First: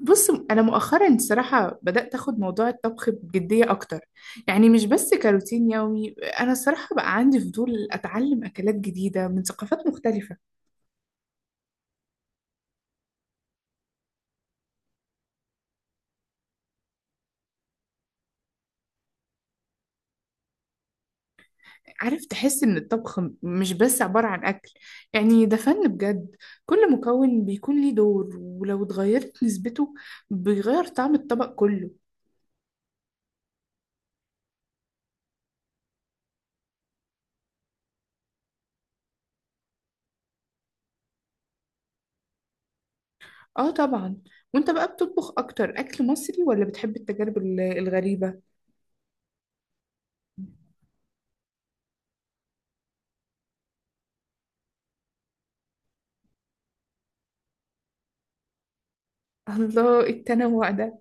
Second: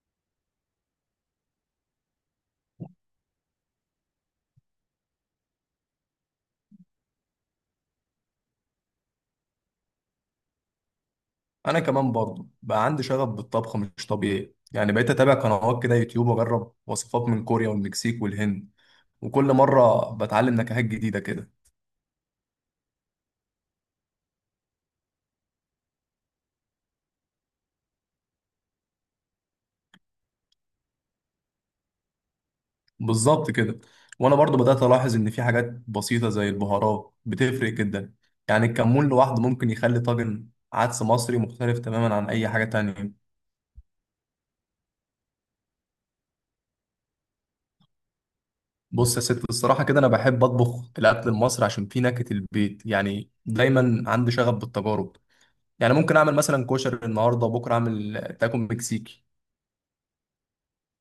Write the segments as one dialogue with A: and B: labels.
A: بص، انا مؤخرا الصراحه بدات اخد موضوع الطبخ بجديه اكتر. يعني مش بس كروتين يومي. انا الصراحه بقى عندي فضول اتعلم اكلات جديده من ثقافات مختلفه.
B: انا كمان برضه بقى عندي شغف بالطبخ مش طبيعي، يعني بقيت اتابع قنوات كده يوتيوب واجرب وصفات من كوريا والمكسيك والهند. وكل مره بتعلم نكهات جديده كده.
A: عارف، تحس ان الطبخ مش بس عباره عن اكل. يعني ده فن بجد. كل مكون بيكون ليه دور، ولو اتغيرت نسبته بيغير طعم الطبق كله.
B: بالظبط كده. وانا برضه بدات الاحظ ان في حاجات بسيطه زي البهارات بتفرق جدا. يعني الكمون لوحده ممكن يخلي طاجن عدس مصري مختلف تماما عن اي حاجه تانية.
A: اه، طبعا. وانت بقى بتطبخ اكتر اكل مصري ولا بتحب التجارب الغريبه؟
B: بص يا ست، الصراحه كده انا بحب اطبخ الاكل المصري عشان فيه نكهه البيت، يعني دايما عندي شغف بالتجارب. يعني ممكن اعمل مثلا كشري النهارده، بكره اعمل تاكو مكسيكي.
A: الله، التنوع ده!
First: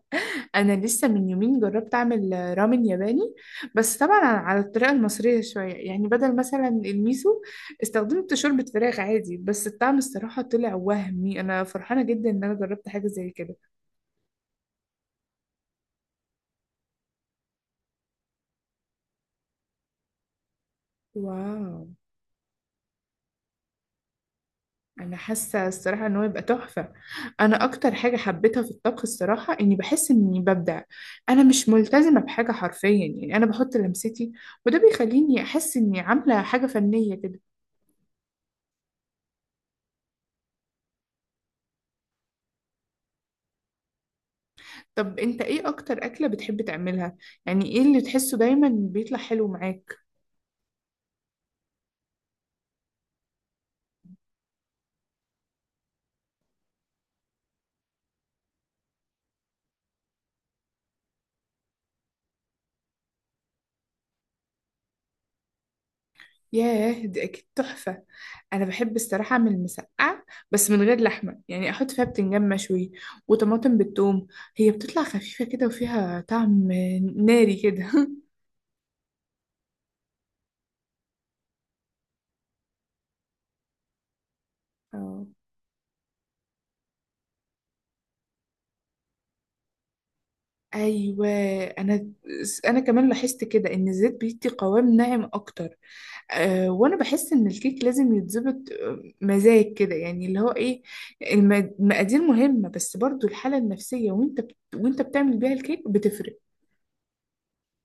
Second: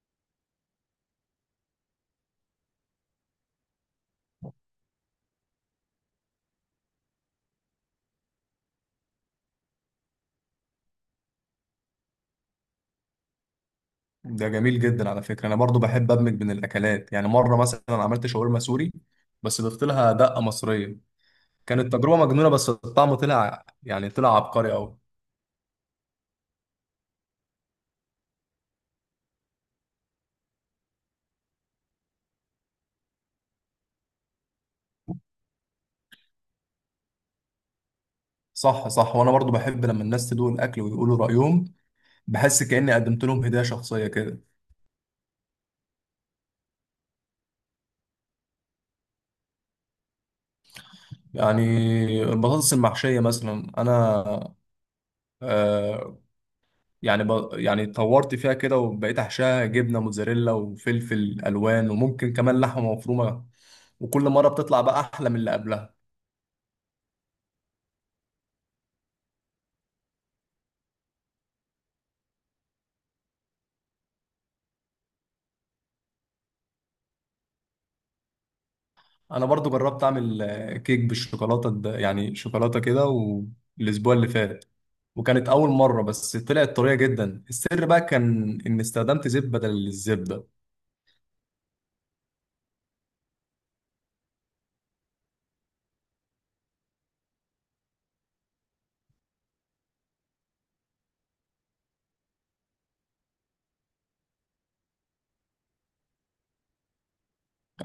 A: انا لسه من يومين جربت اعمل رامن ياباني. بس طبعا على الطريقه المصريه شويه، يعني بدل مثلا الميسو استخدمت شوربه فراخ عادي، بس الطعم الصراحه طلع وهمي. انا فرحانه جدا ان انا جربت حاجه زي كده.
B: ده جميل جدا على فكره، انا برضو بحب ادمج بين الاكلات. يعني مره مثلا عملت شاورما سوري بس ضفت لها دقه مصريه.
A: واو!
B: كانت تجربه مجنونه، بس الطعم طلع، يعني طلع عبقري قوي.
A: انا حاسه الصراحه ان هو يبقى تحفه. انا اكتر حاجه حبيتها في الطبخ الصراحه اني بحس اني ببدع. انا مش ملتزمه بحاجه حرفيا، يعني انا بحط لمستي، وده بيخليني احس اني عامله حاجه فنيه كده.
B: صح صح. وانا برضو بحب لما الناس تدوق الاكل ويقولوا رايهم. بحس كاني قدمت لهم هديه شخصيه كده.
A: طب انت ايه اكتر اكلة بتحب تعملها؟ يعني ايه اللي تحسه دايما بيطلع حلو معاك؟
B: يعني البطاطس المحشيه مثلا انا آه، يعني يعني طورت فيها كده وبقيت احشاها جبنه موتزاريلا وفلفل الوان وممكن كمان لحمه مفرومه. وكل مره بتطلع بقى احلى من اللي قبلها.
A: ياه، دي اكيد تحفة. انا بحب الصراحة اعمل مسقعة، بس من غير لحمة. يعني احط فيها بتنجان مشوي وطماطم بالثوم. هي بتطلع خفيفة كده وفيها طعم ناري كده
B: انا برضو جربت اعمل كيك بالشوكولاته يعني شوكولاته كده. والاسبوع اللي فات
A: اه.
B: وكانت اول مره، بس طلعت طريه جدا. السر بقى كان ان استخدمت زيت بدل الزبده.
A: ايوه. انا انا كمان لاحظت كده ان الزيت بيدي قوام ناعم اكتر. وانا بحس ان الكيك لازم يتظبط مزاج كده، يعني اللي هو ايه. المقادير مهمة، بس برضو الحالة النفسية وانت بتعمل بيها الكيك بتفرق.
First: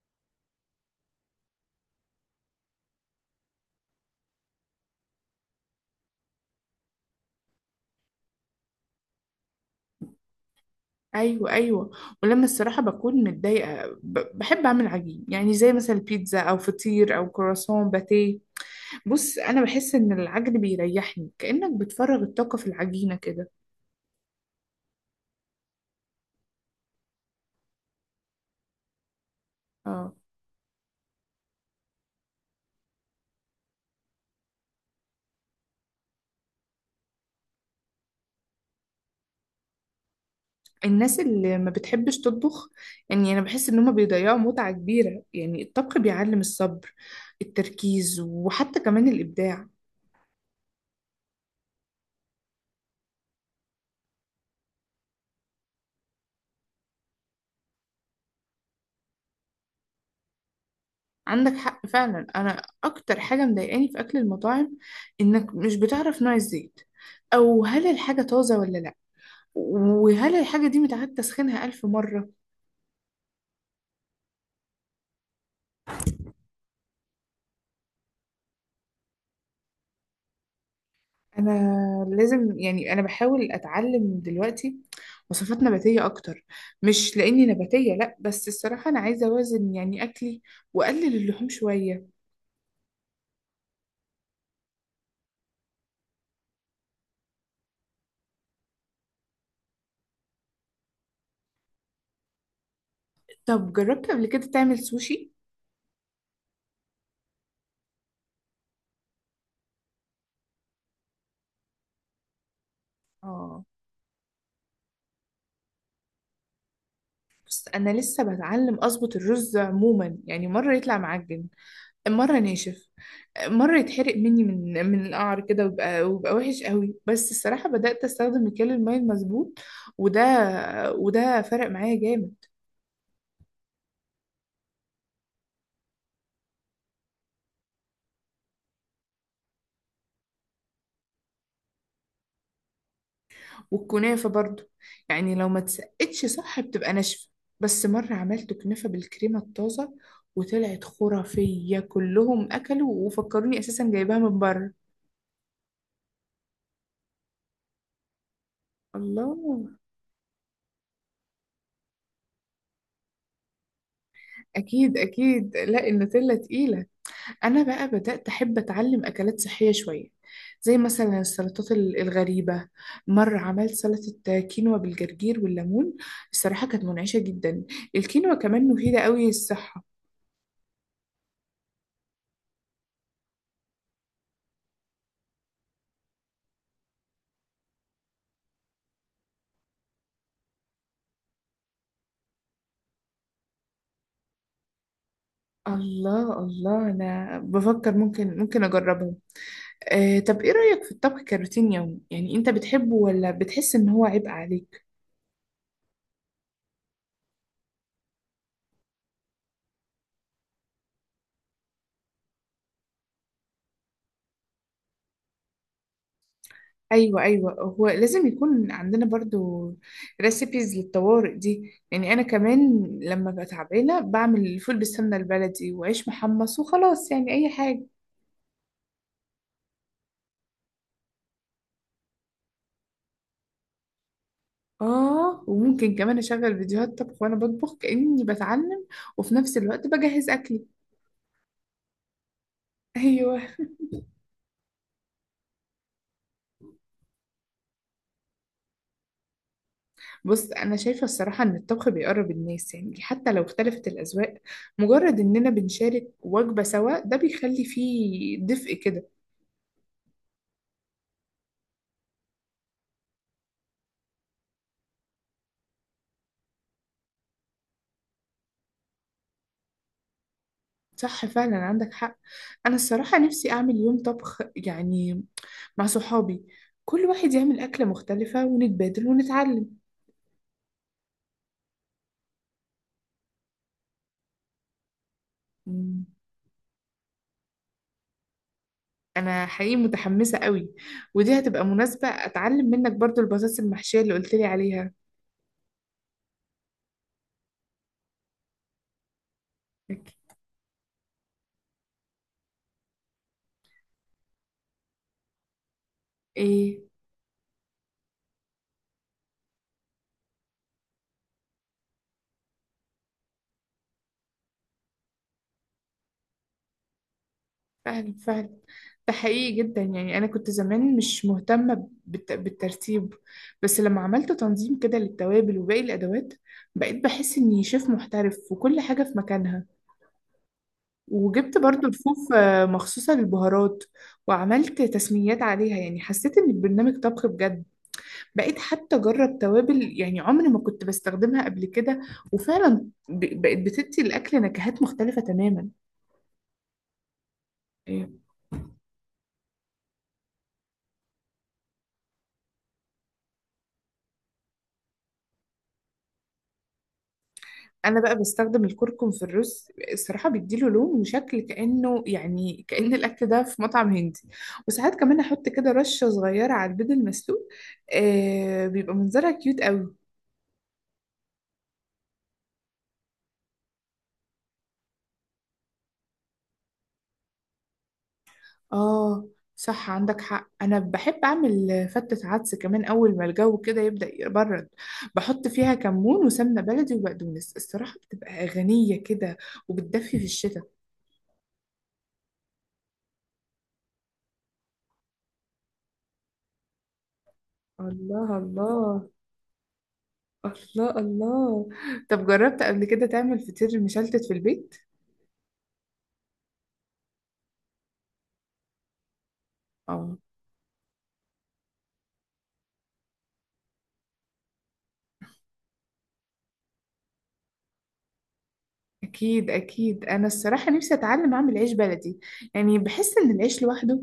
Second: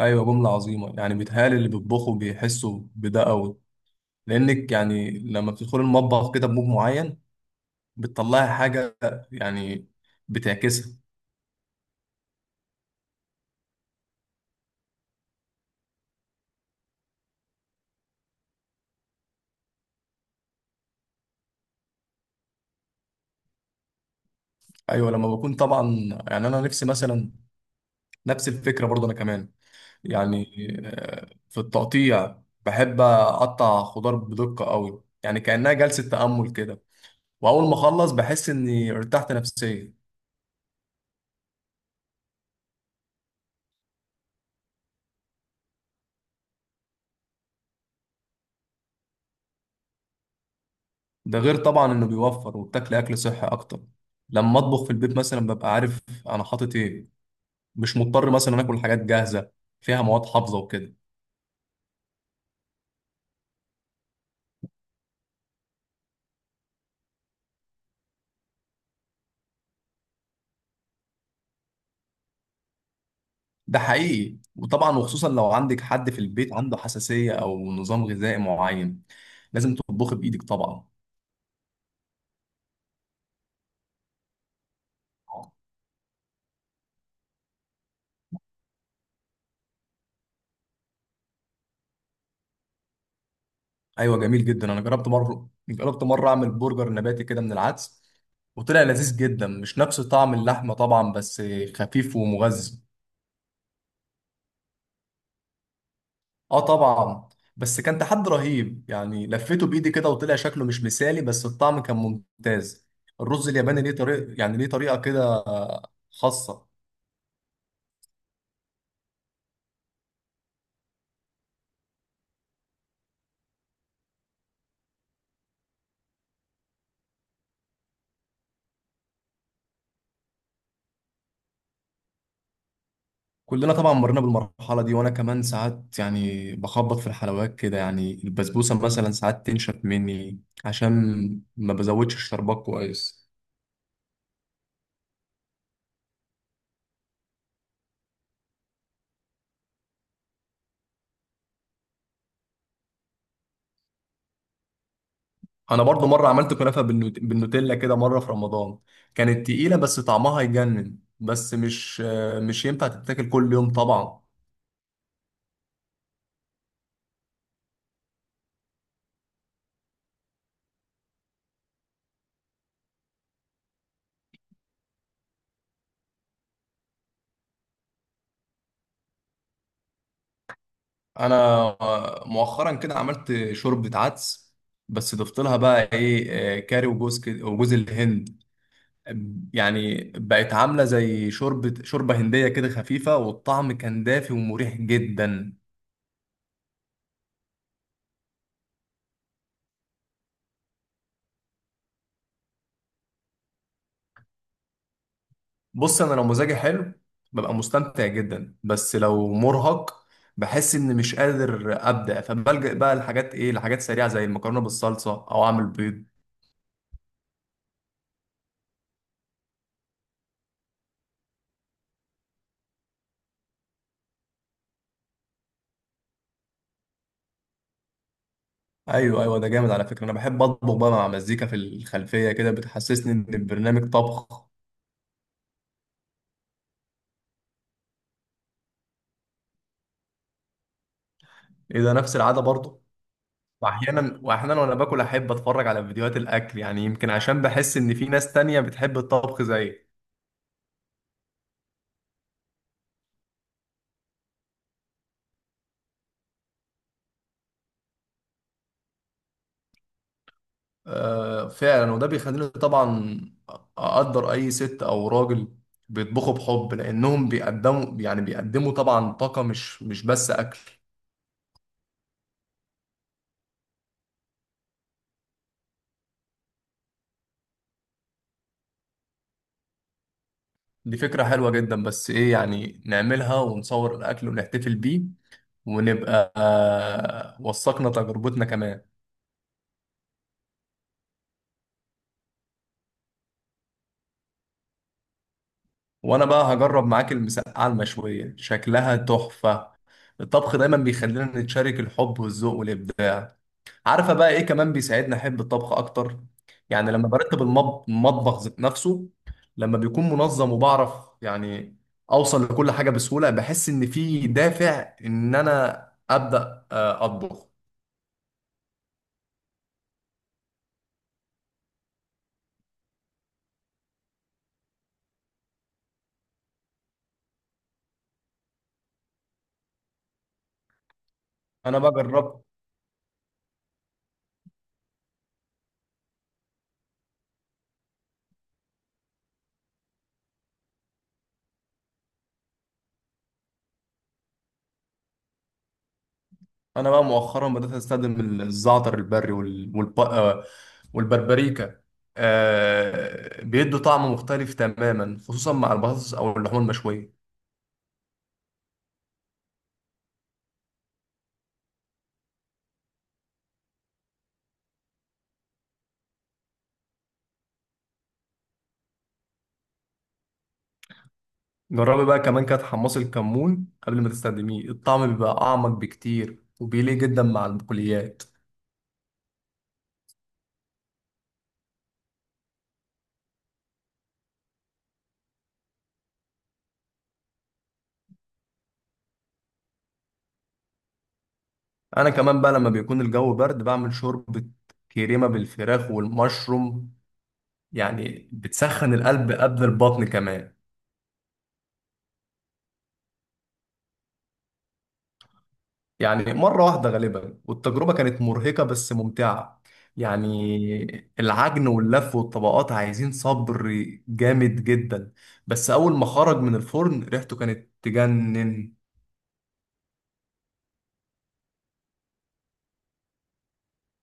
B: ايوه، جمله عظيمه. يعني بيتهيألي اللي بيطبخوا بيحسوا بده قوي، لانك يعني لما بتدخل المطبخ كده بمود معين بتطلعي حاجة، يعني بتعكسها.
A: ايوه، ايوه. ولما الصراحة بكون متضايقة، بحب اعمل عجين، يعني زي مثلا بيتزا او فطير او كرواسون باتيه. بص، انا بحس ان العجن بيريحني، كأنك بتفرغ الطاقة في العجينة كده.
B: أيوة لما بكون طبعا، يعني أنا نفسي مثلا، نفس الفكرة برضه أنا كمان.
A: اه.
B: يعني في التقطيع بحب أقطع خضار بدقة قوي، يعني كأنها جلسة تأمل كده. وأول ما أخلص بحس إني ارتحت نفسيا.
A: الناس اللي ما بتحبش تطبخ، يعني انا بحس ان هما بيضيعوا متعة كبيرة. يعني الطبخ بيعلم الصبر، التركيز، وحتى كمان الابداع.
B: ده غير طبعا إنه بيوفر وبتاكل أكل صحي أكتر. لما أطبخ في البيت مثلا ببقى عارف أنا حاطط إيه، مش مضطر مثلا آكل حاجات جاهزة فيها مواد حافظة وكده.
A: عندك حق فعلا. انا اكتر حاجة مضايقاني في اكل المطاعم انك مش بتعرف نوع الزيت، او هل الحاجة طازة ولا لا، وهل الحاجة دي متعاد تسخينها الف مرة.
B: ده حقيقي، وطبعا وخصوصا لو عندك حد في البيت عنده حساسية او نظام غذائي معين، لازم تطبخي بايدك طبعا.
A: انا لازم، يعني انا بحاول اتعلم دلوقتي وصفات نباتيه اكتر. مش لاني نباتيه، لا، بس الصراحه انا عايزه اوازن يعني اكلي، واقلل اللحوم شويه.
B: ايوه، جميل جدا. انا جربت مره، جربت مره اعمل برجر نباتي كده من العدس وطلع لذيذ جدا. مش نفس طعم اللحمه طبعا بس خفيف ومغذي.
A: طب جربت قبل كده تعمل سوشي؟
B: اه طبعا. بس كان تحدي رهيب، يعني لفيته بايدي كده وطلع شكله مش مثالي، بس الطعم كان ممتاز. الرز
A: اه.
B: الياباني ليه طريقه، يعني ليه طريقه كده خاصه.
A: بس انا لسه بتعلم اظبط الرز عموما. يعني مره يطلع معجن، مره ناشف، مره يتحرق مني من القعر كده، ويبقى وحش قوي. بس الصراحه بدات استخدم مكيال الميه المظبوط، وده وده فرق معايا جامد.
B: كلنا طبعا مرينا بالمرحلة دي. وأنا كمان ساعات يعني بخبط في الحلويات كده. يعني البسبوسة مثلا ساعات تنشف مني عشان ما بزودش الشربات كويس.
A: والكنافة برضو، يعني لو ما اتسقتش صح بتبقى ناشفة. بس مرة عملت كنافة بالكريمة الطازة وطلعت خرافية، كلهم أكلوا وفكروني أساسا جايباها من بره.
B: أنا برضو مرة عملت كنافة بالنوتيلا كده مرة في رمضان. كانت
A: الله!
B: تقيلة بس طعمها يجنن، بس مش ينفع تتاكل كل يوم طبعا.
A: أكيد، أكيد، لا، النوتيلا تقيلة. أنا بقى بدأت أحب أتعلم أكلات صحية شوية، زي مثلا السلطات الغريبة. مرة عملت سلطة كينوا بالجرجير والليمون، الصراحة كانت منعشة جدا. الكينوا كمان مفيدة قوي للصحة.
B: أنا مؤخرا كده عملت شوربة عدس، بس ضفت لها بقى إيه، كاري وجوز الهند. يعني بقت عاملة زي شوربة هندية كده خفيفة، والطعم كان دافي ومريح جدا.
A: الله، الله. انا بفكر ممكن اجربهم. طب ايه رأيك في الطبخ كروتين يومي؟ يعني انت بتحبه ولا بتحس ان هو عبء عليك؟
B: بص، أنا لو مزاجي حلو ببقى مستمتع جدا، بس لو مرهق بحس إني مش قادر أبدأ، فبلجأ بقى لحاجات إيه، لحاجات سريعة زي المكرونة بالصلصة أو أعمل بيض.
A: ايوه، ايوه، هو لازم يكون عندنا برضو ريسيبيز للطوارئ دي. يعني انا كمان لما ببقى تعبانه بعمل فول بالسمنه البلدي وعيش محمص وخلاص، يعني اي حاجه.
B: أيوه أيوه، ده جامد على فكرة. أنا بحب أطبخ بقى مع مزيكا في الخلفية كده، بتحسسني إن البرنامج طبخ.
A: اه، وممكن كمان اشغل فيديوهات طبخ وانا بطبخ كأني بتعلم، وفي نفس الوقت بجهز اكلي.
B: إيه ده، نفس العادة برضه.
A: ايوه.
B: واحيانا، وانا باكل احب اتفرج على فيديوهات الاكل، يعني يمكن عشان بحس ان في ناس تانية بتحب الطبخ زيي.
A: بص، أنا شايفة الصراحة إن الطبخ بيقرب الناس، يعني حتى لو اختلفت الأذواق، مجرد إننا بنشارك وجبة سوا ده بيخلي فيه دفء كده.
B: آه فعلا. وده بيخليني طبعا اقدر اي ست او راجل بيطبخوا، بحب لانهم بيقدموا، يعني بيقدموا طبعا طاقة، مش بس اكل.
A: صح فعلا، عندك حق. أنا الصراحة نفسي أعمل يوم طبخ، يعني مع صحابي، كل واحد يعمل أكلة مختلفة ونتبادل ونتعلم.
B: دي فكرة حلوة جدا. بس ايه، يعني نعملها ونصور الاكل ونحتفل بيه
A: مم.
B: ونبقى آه وثقنا تجربتنا كمان.
A: أنا حقيقي متحمسة قوي، ودي هتبقى مناسبة أتعلم منك برضو البطاطس المحشية اللي قلتلي عليها.
B: وانا بقى هجرب معاك المسقعه المشويه، شكلها تحفه.
A: أوكي.
B: الطبخ دايما بيخلينا نتشارك الحب والذوق والابداع. عارفه بقى ايه كمان بيساعدني احب الطبخ اكتر؟
A: إيه؟
B: يعني لما برتب المطبخ ذات نفسه، لما بيكون منظم وبعرف يعني اوصل لكل حاجه بسهوله، بحس ان في دافع ان انا ابدا اطبخ.
A: فعلا، فعلا. ده حقيقي جدا. يعني أنا كنت زمان مش مهتمة بالترتيب، بس لما عملت تنظيم كده للتوابل وباقي الأدوات بقيت بحس إني شيف محترف وكل حاجة في مكانها. وجبت
B: انا
A: برضو
B: بقى
A: رفوف
B: جربت.
A: مخصوصة للبهارات، وعملت تسميات عليها. يعني حسيت إن البرنامج طبخ بجد. بقيت حتى أجرب توابل يعني عمري ما كنت بستخدمها قبل كده، وفعلا بقت بتدي الأكل نكهات مختلفة تماما.
B: انا بقى مؤخرا بدأت استخدم الزعتر البري والبربريكا. بيدوا طعم مختلف تماما، خصوصا مع البطاطس او اللحوم المشوية.
A: انا بقى بستخدم الكركم في الرز. الصراحه بيديله لون وشكل كانه، يعني كان الاكل ده في مطعم هندي. وساعات كمان احط كده رشه صغيره على البيض المسلوق، بيبقى منظرها كيوت قوي.
B: جربي بقى كمان كده تحمصي الكمون قبل ما تستخدميه، الطعم بيبقى اعمق بكتير وبيليق جدا مع البقوليات.
A: اه، صح، عندك حق. انا بحب اعمل فتة عدس كمان اول ما الجو كده يبدا يبرد. بحط فيها كمون وسمنه بلدي وبقدونس. الصراحه بتبقى غنيه كده، وبتدفي في الشتاء.
B: انا كمان بقى لما بيكون الجو برد بعمل شوربة كريمة بالفراخ والمشروم، يعني
A: الله،
B: بتسخن
A: الله.
B: القلب قبل البطن كمان.
A: الله، الله. طب جربت قبل كده تعمل فطير مشلتت في البيت؟
B: يعني مرة واحدة غالبا، والتجربة كانت مرهقة بس ممتعة.
A: اه.
B: يعني العجن واللف والطبقات عايزين صبر جامد جدا، بس أول ما خرج من الفرن ريحته كانت تجنن.
A: أكيد، أكيد. أنا الصراحة نفسي أتعلم أعمل عيش بلدي. يعني بحس إن العيش لوحده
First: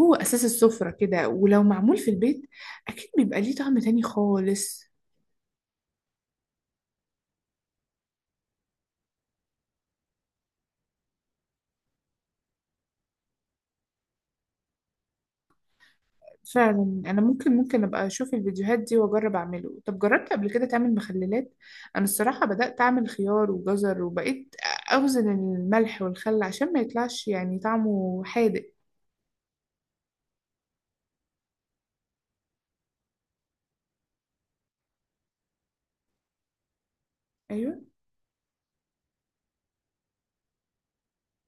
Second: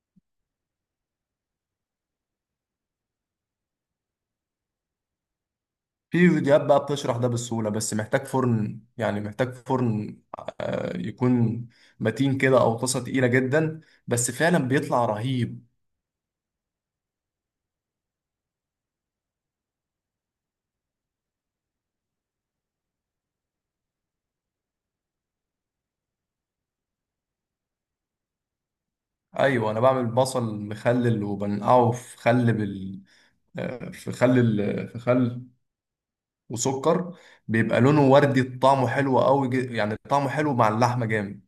A: هو أساس السفرة كده، ولو معمول في البيت أكيد بيبقى ليه طعم تاني خالص.
B: في فيديوهات بقى بتشرح ده بسهولة، بس محتاج فرن، يعني محتاج فرن يكون متين كده أو طاسة تقيلة جدا، بس فعلا بيطلع رهيب.
A: فعلا، أنا ممكن أبقى أشوف الفيديوهات دي وأجرب أعمله. طب جربت قبل كده تعمل مخللات؟ أنا الصراحة بدأت أعمل خيار وجزر، وبقيت أوزن الملح والخل عشان ما يطلعش يعني طعمه حادق.
B: أيوة، أنا بعمل بصل مخلل وبنقعه في خل بال آه، في خل ال... في خل وسكر. بيبقى
A: أيوه.
B: لونه وردي، طعمه حلو قوي، يعني طعمه حلو مع اللحمة جامد.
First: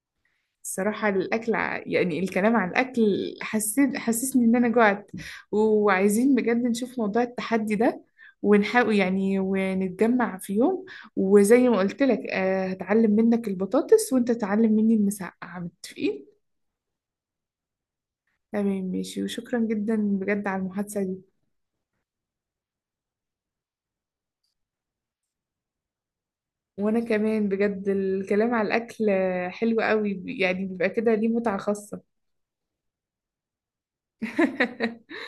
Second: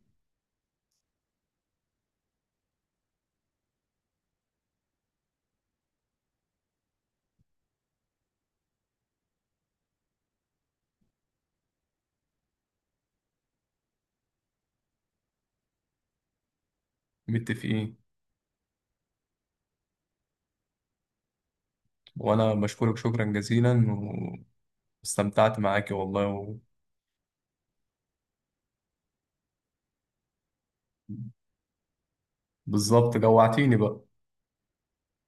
A: الصراحة الأكل، يعني الكلام عن الأكل حسسني إن أنا جوعت. وعايزين بجد نشوف موضوع التحدي ده، ونحاول يعني ونتجمع في يوم. وزي ما قلت لك هتعلم منك البطاطس وأنت تعلم مني المسقعة. متفقين؟
B: متفقين.
A: تمام، ماشي. وشكرا جدا بجد على المحادثة دي.
B: وانا بشكرك شكرا جزيلا، واستمتعت معاكي والله
A: وأنا كمان بجد، الكلام على الأكل حلو قوي، يعني بيبقى كده ليه متعة خاصة.
B: بالظبط، جوعتيني بقى.